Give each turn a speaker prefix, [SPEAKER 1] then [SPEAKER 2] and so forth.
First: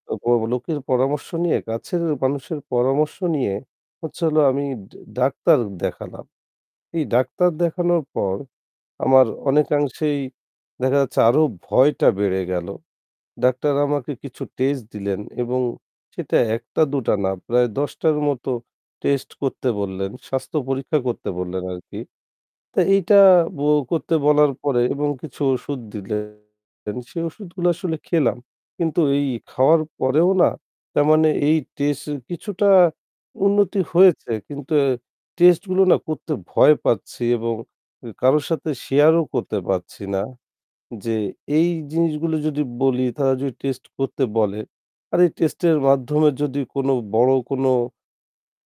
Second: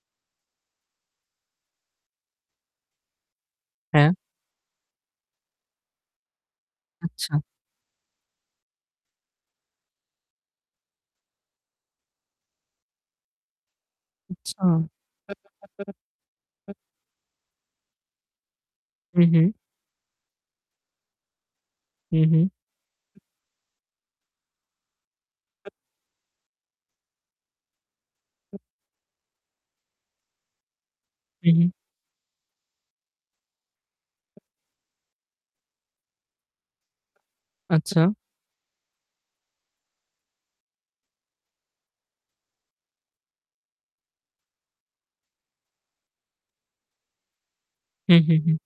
[SPEAKER 1] অ লোকের পরামর্শ নিয়ে, কাছের মানুষের পরামর্শ নিয়ে
[SPEAKER 2] হ্যাঁ।
[SPEAKER 1] হচ্ছে হলো আমি ডা ডাক্তার দেখালাম। এই
[SPEAKER 2] আচ্ছা।
[SPEAKER 1] ডাক্তার দেখানোর পর, আমার অনেকাংশেই দেখা যাচ্ছে; আরও ভয়টা বেড়ে গেল। ডাক্তার আমাকে কিছু
[SPEAKER 2] আচ্ছা।
[SPEAKER 1] টেস্ট দিলেন এবং সেটা ১
[SPEAKER 2] [unintelligible]
[SPEAKER 1] টা, দুটো না, প্রায় ১০ টার মতো
[SPEAKER 2] উ
[SPEAKER 1] টেস্ট
[SPEAKER 2] হুম।
[SPEAKER 1] করতে বললেন, স্বাস্থ্য পরীক্ষা করতে বললেন আরকি।
[SPEAKER 2] হুম, হুম।
[SPEAKER 1] তা এইটা ব করতে বলার পরে এবং কিছু ওষুধ দিলেন। সে ওষুধগুলো আসলে খেলাম। কিন্তু এই খাওয়ার পরেও না, তার মানে
[SPEAKER 2] হু,
[SPEAKER 1] এই
[SPEAKER 2] হুম।
[SPEAKER 1] টেস্ট কিছুটা উন্নতি হয়েছে কিন্তু আ টেস্টগুলো না করতে ভয় পাচ্ছি এবং উ
[SPEAKER 2] আচ্ছা।
[SPEAKER 1] কারো সাথে শেয়ারও করতে পারছি না। যে এই জিনিসগুলো যদি বলি তারা যদি টেস্ট করতে বলে, আর এই টেস্টের মাধ্যমে যদি কোন বড় কোন
[SPEAKER 2] হুম, হুম, হুম।